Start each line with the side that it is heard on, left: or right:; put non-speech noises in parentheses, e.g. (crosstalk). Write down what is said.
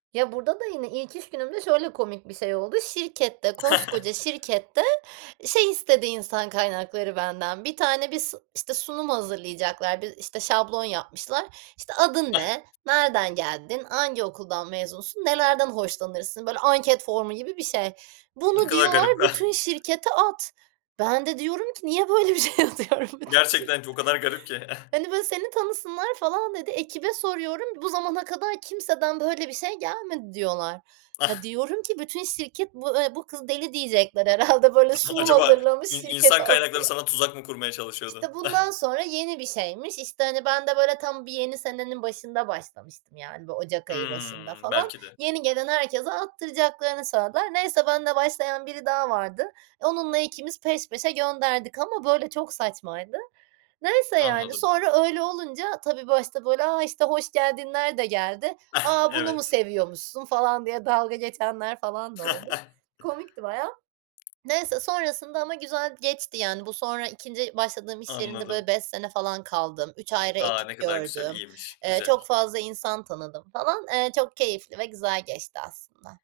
right: Ya burada da yine ilk iş günümde şöyle komik bir şey oldu: Şirkette, koskoca
left: (chuckles)
right: şirkette, şey istedi insan kaynakları benden, bir tane bis işte, sunum hazırlayacaklar, bir ,işte, şablon yapmışlar. İşte, adın
left: Eh.
right: ne, nereden geldin, hangi okuldan mezunsun, nelerden hoşlanırsın? Böyle anket formu gibi bir şey.
left: Ne
right: Bunu
left: kadar
right: diyorlar
left: garip. Eh.
right: "Bütün şirkete at." Ben de diyorum ki, niye böyle bir şey atıyorum bütün şirkete.
left: Gerçekten çok o kadar garip ki. (chuckles)
right: Hani, böyle, seni tanısınlar, falan dedi. Ekibe soruyorum, "Bu zamana kadar kimseden böyle bir şey gelmedi" diyorlar. Ya
left: Ah.
right: diyorum ki, bütün şirket bu, eee, bu kız deli diyecekler herhâlde. Böyle
left: (unintelligible)
right: sunum
left: Acaba
right: hazırlamış
left: in
right: şirkete
left: insan kaynakları
right: atıyor.
left: sana tuzak mı kurmaya çalışıyordu?
right: İşte,
left: Ah.
right: bundan sonra yeni bir şeymiş. İşte, hani, ben de böyle tam bir yeni senenin başında başlamıştım. Yani, bu Ocak ayı başında
left: Hımm,
right: falan.
left: belki de.
right: Yeni gelen herkese attıracaklarını söylediler. Neyse benle başlayan biri daha vardı. Onunla 2'miz peş peşe gönderdik ama böyle çok saçmaydı. Neyse yani,
left: Anladım.
right: sonra öyle olunca tabii başta, böyle, "a, işte hoş geldinler"de geldi.
left: Ah,
right: "A, bunu mu
left: evet.
right: seviyormuşsun?" falan diye dalga geçenler falan da oldu.
left: (chuckles)
right: Komikti bayağı. Neyse, sonrasında ama güzel geçti. Yani, bu sonra 2. başladığım iş yerinde, böyle,
left: Anladım.
right: 5 sene falan kaldım. 3 ayrı
left: A, ne
right: ekip
left: kadar güzel,
right: gördüm.
left: iyiymiş.
right: Eee, çok
left: Güzel.
right: fazla insan tanıdım falan. Eee, çok keyifli ve güzel geçti aslında.